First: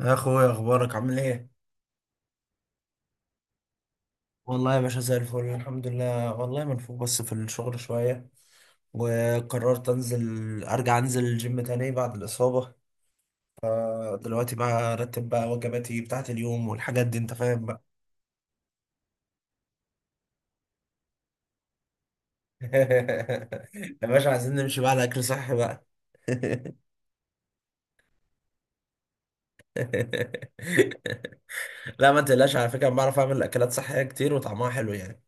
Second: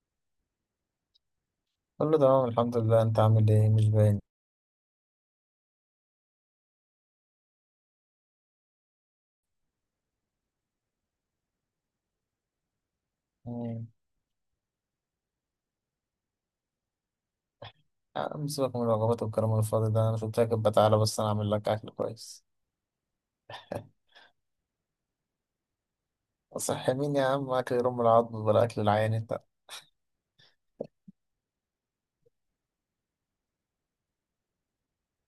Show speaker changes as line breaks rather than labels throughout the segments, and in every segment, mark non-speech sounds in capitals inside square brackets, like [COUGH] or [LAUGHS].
يا اخويا، اخبارك عامل ايه؟
كله تمام الحمد لله. انت عامل ايه؟ مش باين.
والله يا باشا زي الفل، الحمد لله. والله منفوخ بس في الشغل شويه، وقررت ارجع انزل الجيم تاني بعد الاصابه.
مم.
دلوقتي بقى ارتب بقى وجباتي بتاعت اليوم والحاجات دي، انت فاهم بقى.
عم، سيبك من الوجبات والكلام الفاضي ده، انا شفتك كده، تعالى بس انا اعمل لك اكل كويس.
[LAUGHS] يا باشا، عايزين نمشي بقى على اكل صحي بقى.
صحي مين يا عم؟ اكل يرم العظم ولا اكل العيان انت؟
[LAUGHS] لا، ما تقلقش، على فكره أنا بعرف اعمل اكلات صحيه كتير وطعمها حلو يعني.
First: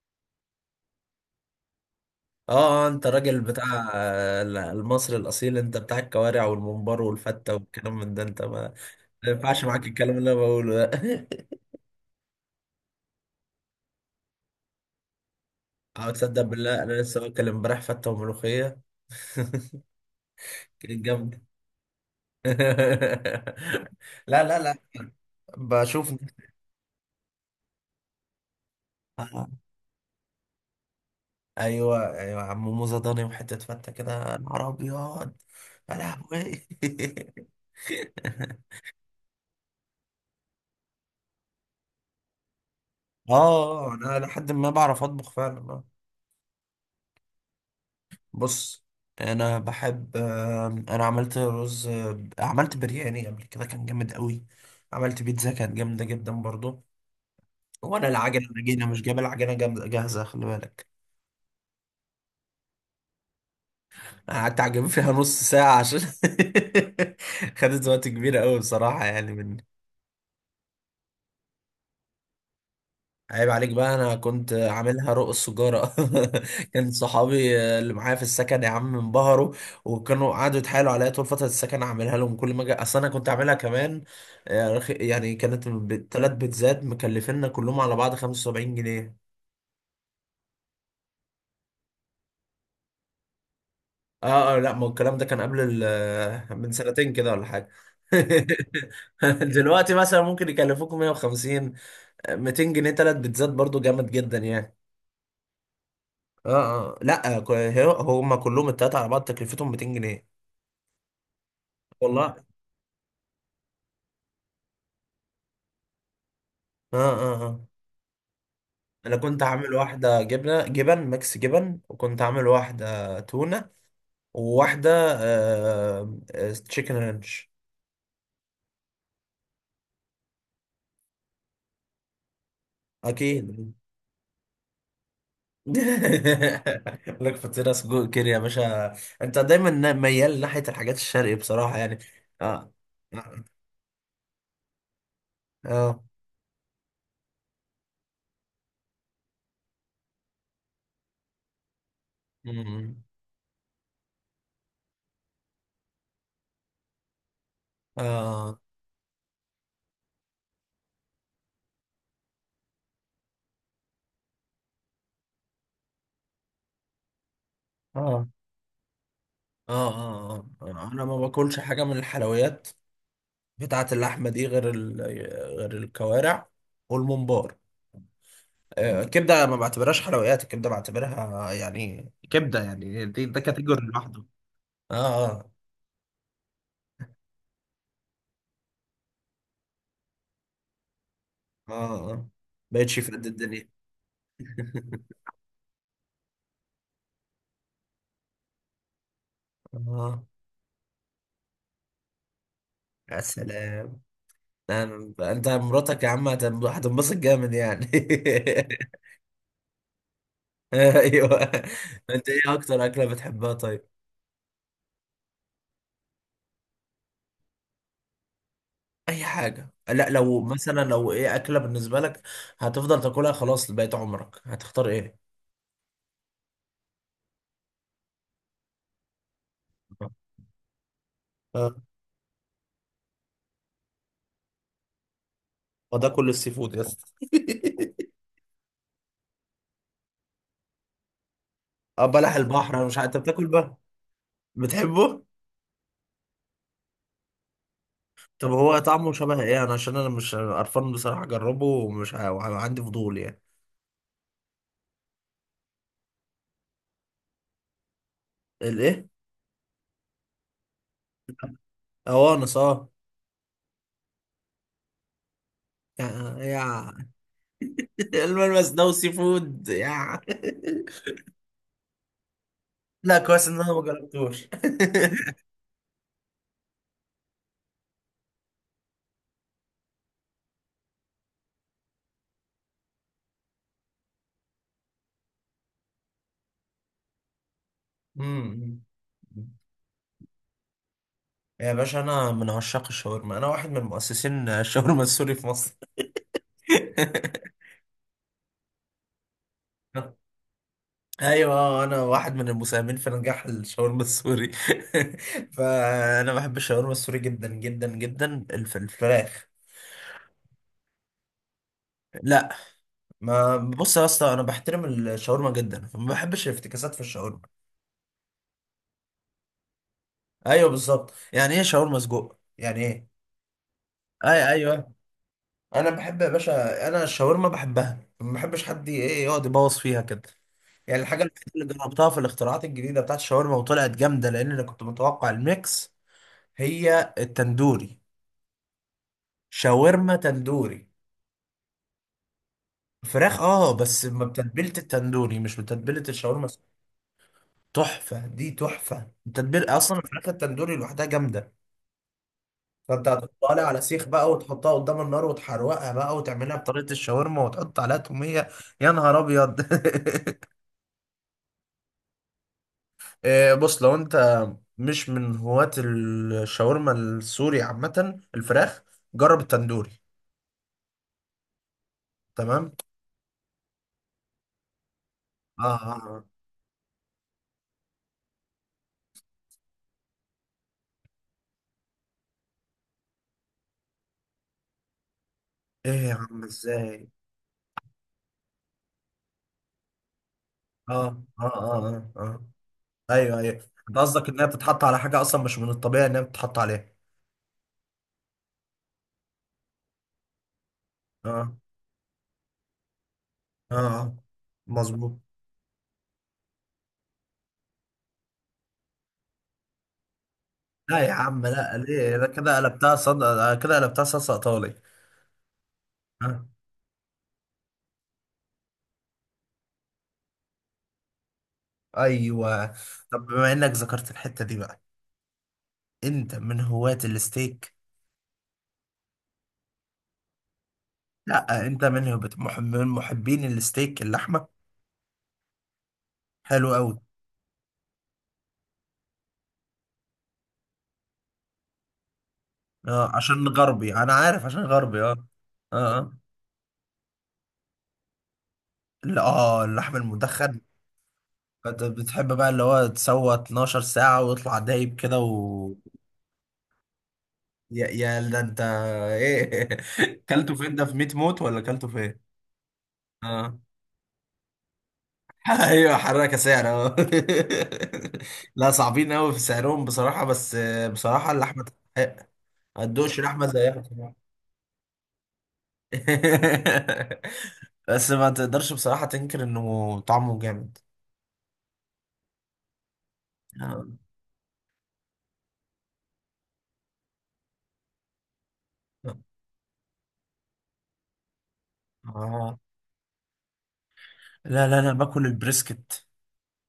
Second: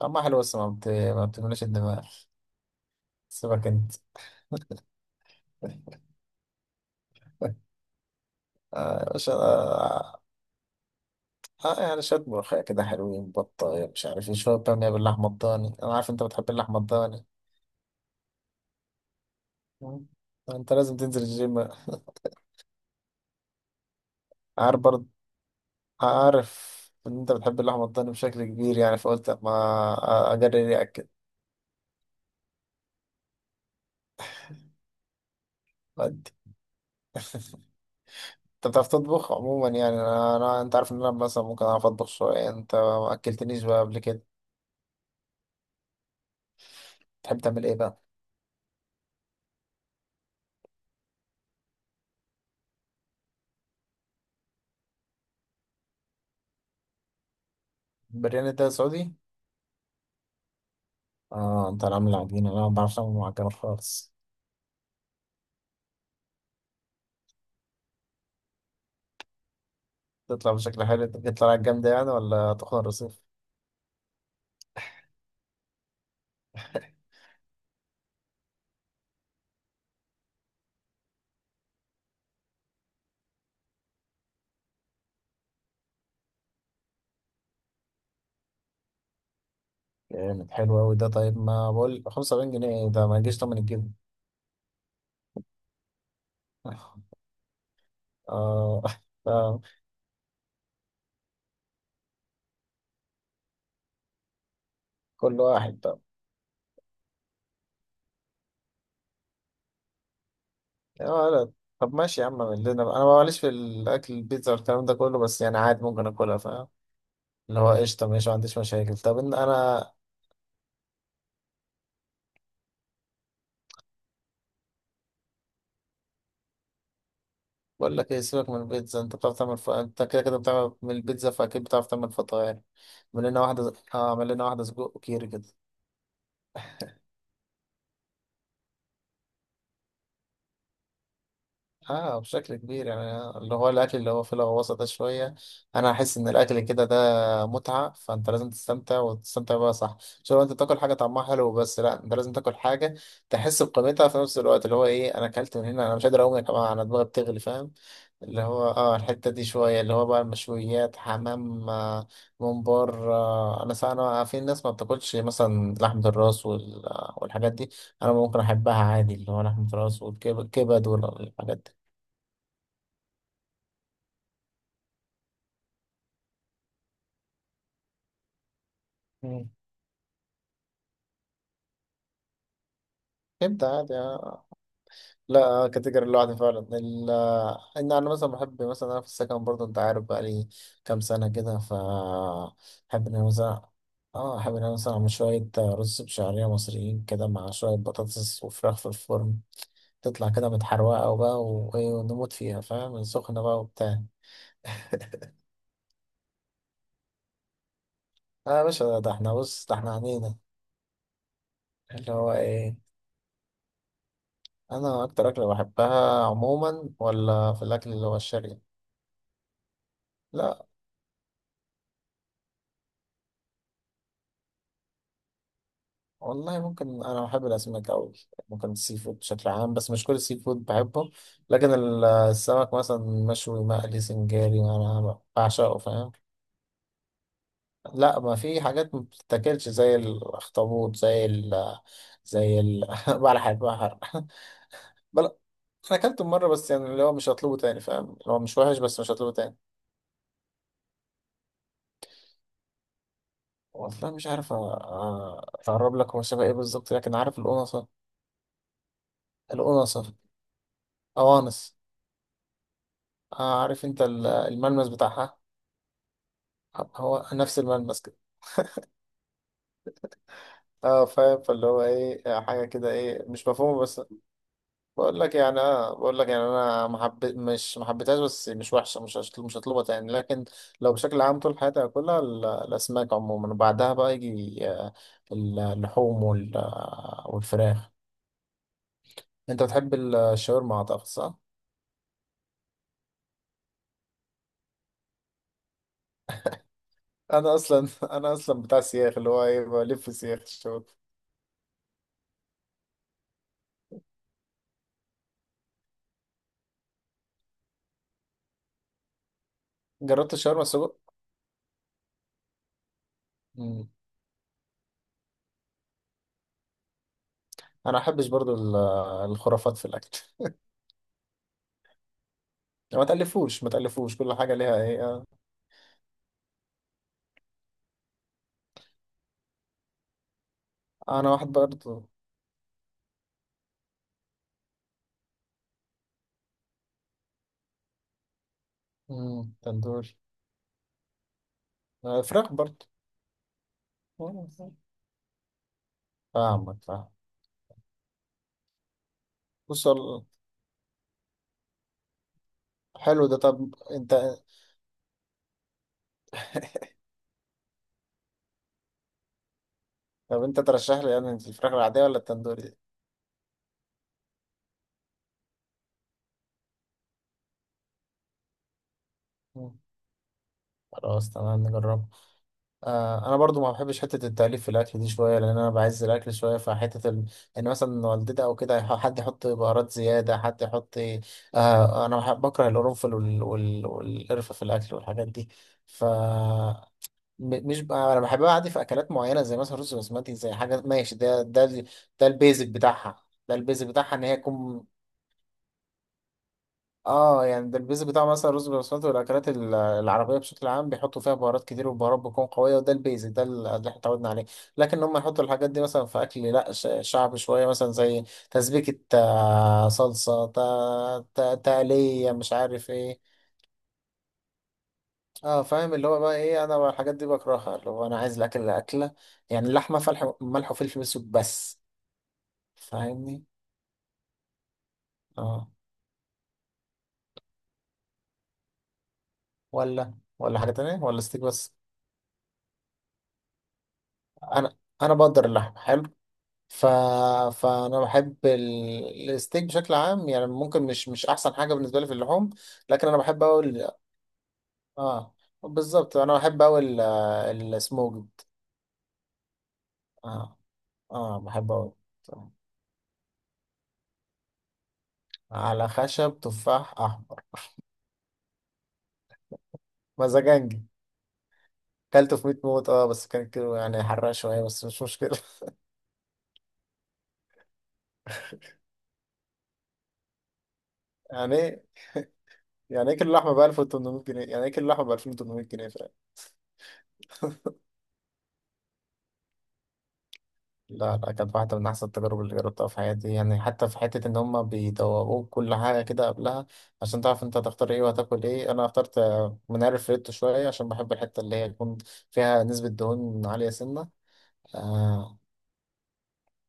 طعمها حلو بس ما بتملاش الدماغ.
اه. انت راجل
سيبك
بتاع،
انت.
المصري الاصيل، انت بتاع الكوارع والممبار والفته
[LAUGHS]
والكلام من ده. انت ما
آه مش
ما ينفعش معاك الكلام
آه
اللي انا بقوله ده. [LAUGHS]
يعني شوية ملوخية كده حلوين، بطة، مش عارف ايه، شوية بامية باللحمة الضاني. انا
او
عارف انت
تصدق
بتحب اللحمة
بالله، انا لسه
الضاني.
واكل امبارح فته وملوخيه. [LAUGHS]
مم. انت لازم
كانت
تنزل
جامده.
الجيم.
[LAUGHS] لا، لا،
[LAUGHS]
لا.
عارف برضه.
بشوف.
عارف ان انت بتحب اللحمه الضاني بشكل كبير، يعني فقلت
آه،
اما اجرب اكل.
ايوه، ايوه، عم موزه ضاني وحته فته كده، نهار ابيض. يا
انت
لهوي.
بتعرف تطبخ عموما؟ يعني انا انت عارف ان انا مثلا ممكن اعرف اطبخ شويه، انت ما
[LAUGHS]
اكلتنيش بقى
اه،
قبل
انا
كده.
لحد ما بعرف اطبخ فعلا.
تحب تعمل ايه بقى؟
بص، انا بحب آم، انا عملت رز، عملت برياني قبل كده كان جامد قوي، عملت بيتزا كانت جامده جدا برضو. وانا العجله
برياني
اللي
ده
جينا مش
سعودي.
جايب، العجله جامده جاهزه، خلي بالك.
اه انت اللي عامل العجينه، انا ما بعرفش اعمل معجنات خالص.
أنا قعدت اعجب فيها نص ساعه عشان، [LAUGHS] خدت وقت كبير قوي بصراحه، يعني من،
تطلع بشكل حلو، تطلع جامده يعني ولا تخن الرصيف؟
عيب عليك بقى، انا كنت عاملها رق السجارة. [LAUGHS] كان صحابي اللي معايا في السكن يا عم انبهروا، وكانوا قعدوا يتحايلوا عليا طول فترة السكن اعملها لهم كل ما اجي. اصل انا كنت عاملها كمان يعني كانت ثلاث بيتزات مكلفيننا كلهم على بعض 75 جنيه.
جامد حلو أوي ده. طيب ما بقول 75 جنيه ده ما يجيش تمن الجبن.
اه اه، لا، ما هو الكلام ده كان من سنتين كده ولا حاجة.
اه [LAUGHS]
[LAUGHS]
آه،
دلوقتي مثلا ممكن يكلفوكم 150، 200 جنيه ثلاث بيتزات، برضو جامد جدا يعني.
كل واحد بقى؟
اه، اه، لا، هما كلهم التلاتة على بعض تكلفتهم 200 جنيه.
يا ولد. طب ماشي
والله
يا
اه،
عم، اعمل لنا بقى. انا ماليش في الاكل البيتزا والكلام ده كله، بس يعني عادي ممكن اكلها، فاهم؟
اه، اه،
اللي هو قشطه ماشي، ما عنديش مشاكل.
انا
طب إن
كنت عامل
انا
واحدة جبنة، جبن ميكس جبن، وكنت عامل واحدة تونة، وواحدة تشيكن رانش.
بقول لك ايه، سيبك من البيتزا. انت بتعرف تعمل انت كده كده بتعمل من البيتزا، فاكيد بتعرف تعمل فطاير. اعمل لنا
اكيد.
واحده، اه اعمل لنا واحده سجق وكيري كده.
[LAUGHS] لك فطيرة سجق كده يا باشا. انت دايما ميال ناحية الحاجات الشرقي بصراحة يعني.
اه بشكل
اه،
كبير، يعني
اه،
اللي هو الاكل اللي هو فيه الغواصه ده شويه. انا
اه،
احس ان الاكل كده ده متعه، فانت لازم تستمتع وتستمتع بقى، صح؟ مش لو انت تاكل حاجه طعمها حلو بس، لا، انت لازم تاكل حاجه تحس بقيمتها في نفس الوقت. اللي هو ايه، انا اكلت من هنا انا مش قادر اقوم يا جماعه، انا دماغي بتغلي، فاهم؟
اه،
اللي
اه،
هو اه الحته دي شويه، اللي هو بقى المشويات، حمام، ممبار. انا انا في ناس ما بتاكلش مثلا لحمه الراس والحاجات دي. انا
اه،
ممكن احبها عادي، اللي هو لحمه
اه،
الراس
اه،
والكبد
اه، انا ما
والحاجات
باكلش
دي.
حاجه من الحلويات قطعة اللحمة دي غير الكوارع والممبار. الكبدة
مم.
ما بعتبرهاش حلويات، الكبدة بعتبرها يعني كبده، يعني دي ده
ابدأ
كاتيجوري
عادي.
لوحده. اه،
لا.
اه،
كاتيجوري لوحدي فعلا. ان انا مثلا بحب، مثلا انا في السكن برضه انت عارف بقالي كام سنه كده. ف
اه، اه، بقتش
احب
في
ان انا
قد الدنيا.
مثلا اه
[LAUGHS]
احب ان انا مثلا اعمل شويه، رز بشعريه مصريين كده مع شويه بطاطس وفراخ في الفرن.
اه،
تطلع كده متحروقه وبقى وايه، ونموت فيها، فاهم؟
يا
سخنه بقى
سلام.
وبتاع.
انت مراتك يا عم هتنبسط جامد يعني.
اه يا باشا،
[LAUGHS]
ده احنا بص ده احنا عنينا.
ايوه.
اللي
انت
هو
ايه
ايه،
اكتر اكله بتحبها طيب؟
انا اكتر اكله بحبها عموما ولا في الاكل اللي هو الشرقي؟
اي حاجه، لا لو
لا.
مثلا، ايه اكله بالنسبه لك هتفضل تاكلها خلاص لبقيت عمرك هتختار ايه؟
والله ممكن انا بحب الاسماك قوي، ممكن السي فود بشكل عام، بس مش كل السي فود بحبه.
اه،
لكن السمك مثلا مشوي، مقلي، سنجاري، انا بعشقه،
ما ده
فاهم؟
كل السي فود يا اسطى. [LAUGHS]
لا، ما في حاجات ما بتتاكلش، زي الاخطبوط، زي ال
اه، بلح
زي
البحر، انا
ال [LAUGHS]
مش عارف انت بتاكل
بلح
بقى،
البحر. [LAUGHS]
بتحبه؟
بل انا اكلته مره بس، يعني اللي هو مش هطلبه تاني فاهم، اللي هو
طب
مش
هو
وحش، بس مش
طعمه
هطلبه
شبه
تاني.
ايه؟ انا عشان انا مش قرفان بصراحه، اجربه وعندي فضول يعني.
والله مش عارف. اقرب لك هو شبه ايه بالظبط، لكن عارف القنصه؟
الايه؟
القنصه. قوانص.
اوانس، اه.
عارف انت الملمس بتاعها،
يا يا،
هو نفس الملمس
[LAUGHS]
كده.
الملمس ده والسي فود يا!
اه فاهم، فاللي هو ايه، حاجه كده
[LAUGHS] لا،
ايه
كويس
مش
ان انا ما
مفهومه، بس
جربتوش. [LAUGHS]
بقول لك يعني انا محب، مش محبتهاش، بس مش وحشه، مش هطلبها تاني. لكن لو بشكل عام طول حياتي هاكلها، الاسماك عموما. وبعدها بقى يجي اللحوم والفراخ.
أمم.
انت بتحب الشاورما اعتقد، صح؟
يا باشا، انا من عشاق الشاورما، انا واحد من مؤسسين الشاورما السوري في مصر. [LAUGHS]
انا اصلا [LAUGHS] انا اصلا بتاع سياخ، اللي هو ايه، بلف سياخ الشاورما.
ايوه، انا واحد من المساهمين في نجاح الشاورما السوري. [LAUGHS] فانا بحب الشاورما السوري جدا جدا جدا، الفراخ.
جربت الشاورما السجق؟
لا. ما
مم.
بص يا اسطى، انا بحترم الشاورما جدا، فما بحبش الافتكاسات في الشاورما.
انا ما احبش برضو الخرافات في الاكل.
ايوه بالظبط، يعني ايه شاورما سجق؟ يعني
ما
ايه.
تألفوش ما تألفوش، كل
اي،
حاجة ليها
ايوه.
ايه. آه.
انا بحب يا باشا، انا الشاورما بحبها، ما بحبش حد ايه يقعد يبوظ فيها كده. يعني الحاجه
انا واحد
الوحيده اللي
برضه.
جربتها في الاختراعات الجديده بتاعت الشاورما وطلعت جامده، لان انا كنت متوقع الميكس، هي التندوري.
تندور.
شاورما تندوري
فراخ برضه.
فراخ، اه، بس ما
آه،
بتتبيله التندوري، مش بتتبيله الشاورما.
فاهمك، فاهم.
تحفه، دي تحفه، التتبيله
بص
اصلا الفراخ التندوري لوحدها جامده. فانت
حلو ده.
هتحطها
طب
لي على سيخ
انت،
بقى وتحطها قدام النار وتحروقها بقى، وتعملها بطريقه الشاورما وتحط عليها توميه. يا نهار ابيض.
طب انت ترشح لي يعني الفراخ العادية ولا التندوري دي؟
[LAUGHS] بص، لو انت مش من هواة الشاورما السوري عامه الفراخ، جرب
مم.
التندوري.
خلاص تمام، نجربها.
تمام.
آه، انا برضو ما بحبش حتة التأليف في الاكل دي شوية، لان
اه،
انا
اه،
بعز
آه.
الاكل شوية. فحتة ان مثلا والدتي او كده حد يحط بهارات زيادة، حد يحط، آه انا بكره القرنفل والقرفة في الاكل والحاجات دي.
ايه
ف
يا عم، ازاي؟
مش بقى، انا بحبها عادي في اكلات معينه زي مثلا رز بسمتي، زي حاجه ماشي.
اه، اه، اه،
ده
اه.
البيزك بتاعها،
ايوه، ايوه،
ده البيزك
انت
بتاعها ان
قصدك
هي
انها بتتحط
تكون.
على حاجه اصلا مش من الطبيعي انها بتتحط عليها.
اه يعني ده البيزك بتاع مثلا رز بسمتي والاكلات العربيه بشكل عام، بيحطوا فيها
اه،
بهارات كتير والبهارات بتكون قويه، وده البيزك ده
اه،
اللي احنا
آه،
اتعودنا عليه. لكن هم
مظبوط.
يحطوا الحاجات دي مثلا في اكل لا شعبي شويه، مثلا زي تسبيكه، صلصه،
لا يا عم، لا، ليه ده؟
تقليه، مش عارف ايه.
كده قلبتها صلصه ايطالي.
اه فاهم، اللي هو بقى
آه.
ايه، انا بقى الحاجات دي بكرهها، اللي هو انا عايز الاكل اللي اكله يعني اللحمه، فلح ملح وفلفل اسود بس،
ايوه. طب
فاهمني؟
بما انك ذكرت الحته دي بقى،
اه.
انت من هواة الستيك؟
ولا ولا حاجه تانية، ولا ستيك
لا،
بس؟
انت من هواة من محبين الستيك، اللحمه.
انا، انا بقدر اللحمه حلو.
حلو
ف...
قوي.
فانا بحب الستيك بشكل عام، يعني ممكن مش، احسن حاجه بالنسبه لي في اللحوم. لكن
اه،
انا بحب
عشان
اقول،
غربي، انا عارف، عشان غربي، اه.
اه
اه، آه.
بالظبط انا بحب اقول السموكد.
لا، اه، اللحم
اه
المدخن.
اه بحب
انت
اقول
بتحب بقى اللي هو تسوى 12 ساعة ويطلع دايب كده و،
على خشب تفاح احمر.
يا ده انت ايه! [LAUGHS] كلته فين
مزاجنج.
ده؟ في 100 موت ولا كلته فين؟
كلته في 100 موت، اه بس كان
اه.
كيلو يعني، حرق شويه بس مش مشكله.
[LAUGHS]
[LAUGHS]
ايوه، حركة سعر، اه. [LAUGHS] لا، صعبين قوي في سعرهم بصراحة، بس بصراحة
يعني
اللحمة
ايه،
تستحق. ما
يعني ايه
تدوقش
كيلو
لحمة
لحمه ب
زيها بصراحة.
1800 جنيه؟ يعني ايه كيلو لحمه ب 2800 جنيه فعلا؟
[LAUGHS] بس ما تقدرش بصراحة تنكر انه طعمه جامد.
لا لا، كانت واحدة من أحسن التجارب اللي جربتها في حياتي، يعني
اه،
حتى في حتة إن هما بيدوقوك كل حاجة كده قبلها عشان تعرف أنت هتختار إيه وهتاكل إيه. أنا اخترت منقار فريتو شوية عشان بحب الحتة اللي هي تكون
آه.
فيها نسبة دهون عالية سنة.
لا، لا، انا باكل
آه
البريسكت.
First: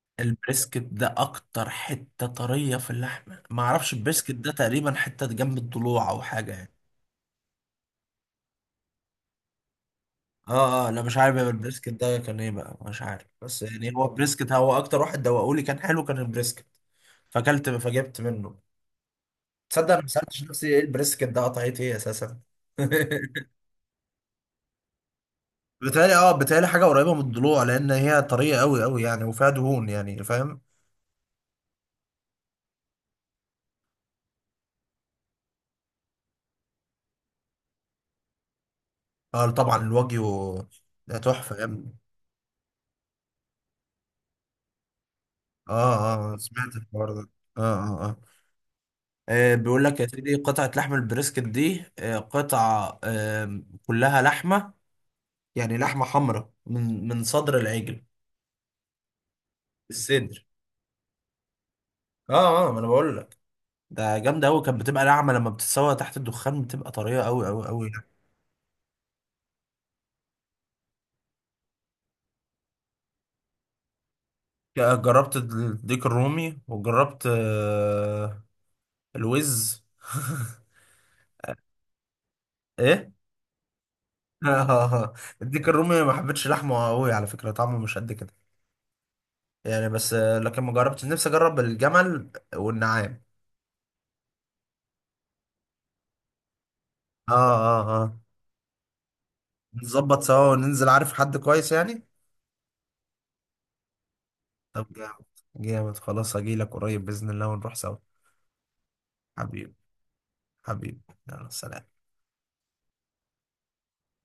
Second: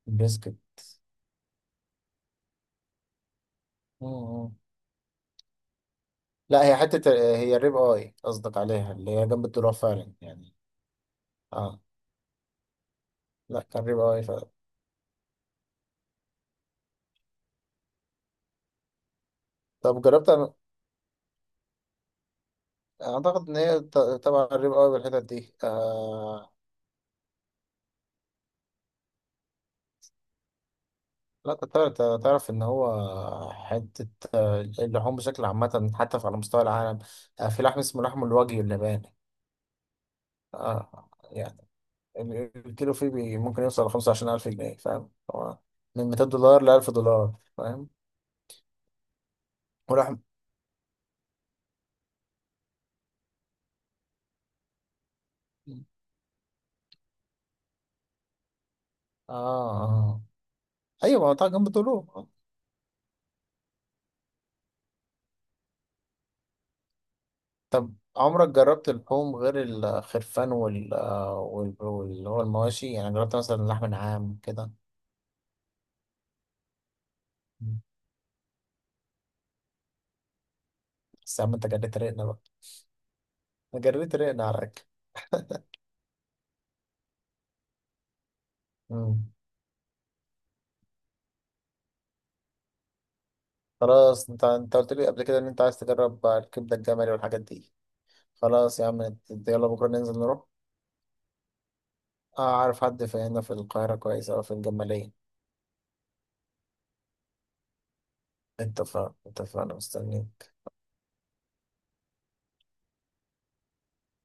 بريسكت.
البريسكت ده اكتر حتة طرية في اللحمة. ما اعرفش
مم،
البريسكت ده
مم.
تقريبا حتة جنب الضلوع او حاجة
لا،
يعني.
هي حتة، هي الريب آي قصدك عليها، اللي هي جنب الدروع فعلا يعني.
اه، اه، انا مش عارف يا،
آه،
البريسكت ده كان ايه بقى، مش عارف، بس
لا كان
يعني
ريب
هو
آي.
بريسكت. هو اكتر واحد دوقولي كان حلو كان البريسكت، فاكلت فجبت منه. تصدق انا
طب
ما
جربت
سالتش
أنا،
نفسي ايه البريسكت ده قطعت ايه اساسا.
أعتقد
[LAUGHS]
إن هي تبع الريب أوي بالحتت دي.
بتهيألي اه بتهيألي حاجة قريبة من الضلوع، لأن هي طرية أوي أوي يعني، وفيها دهون يعني، فاهم؟
لا كنت تعرف، تعرف إن هو حتة، اللحوم بشكل عامة حتى على مستوى العالم، آه في لحم اسمه لحم الوجه اللباني.
اه، طبعا، الواجيو
آه
ده تحفة يا
يعني
ابني.
الكيلو فيه بي ممكن يوصل ل25000 جنيه، فاهم؟ هو من 200
اه، اه،
دولار
سمعت
لألف
الحوار ده.
دولار
اه،
فاهم؟
اه، اه، بيقول لك يا
ولحم،
سيدي قطعة لحم البريسكت دي، آه، قطعة، كلها لحمة، يعني لحمة حمراء، من صدر العجل،
آه آه
الصدر.
أيوة. ما هو طبعا جنب طوله.
اه، اه، ما انا بقول لك. ده جامدة قوي، كانت بتبقى ناعمة لما بتتسوى تحت الدخان، بتبقى طرية قوي قوي قوي.
طب عمرك جربت اللحوم غير الخرفان واللي هو المواشي، يعني جربت مثلا لحم نعام كده؟
جربت الديك الرومي، وجربت
مم.
الوز. [LAUGHS]
بس يا عم انت جريت رقنا بقى.
ايه؟
انا جريت رقنا
اه،
على الأكل.
آه، آه. الديك الرومي ما حبيتش لحمه قوي على فكرة، طعمه مش قد كده
مم.
يعني. بس لكن ما جربتش نفسي اجرب الجمل والنعام.
خلاص انت، قلت لي قبل كده ان انت عايز تجرب الكبدة الجملي
اه،
والحاجات دي.
اه، آه.
خلاص يا عم يلا بكرة ننزل
نظبط
نروح.
سوا وننزل، عارف حد كويس يعني.
اعرف حد في هنا في القاهرة كويس او في
طب
الجمالية.
جامد. جامد، خلاص، هجيلك قريب بإذن الله ونروح سوا.
اتفقنا اتفقنا،
حبيبي.
مستنيين.
حبيبي. يلا سلام.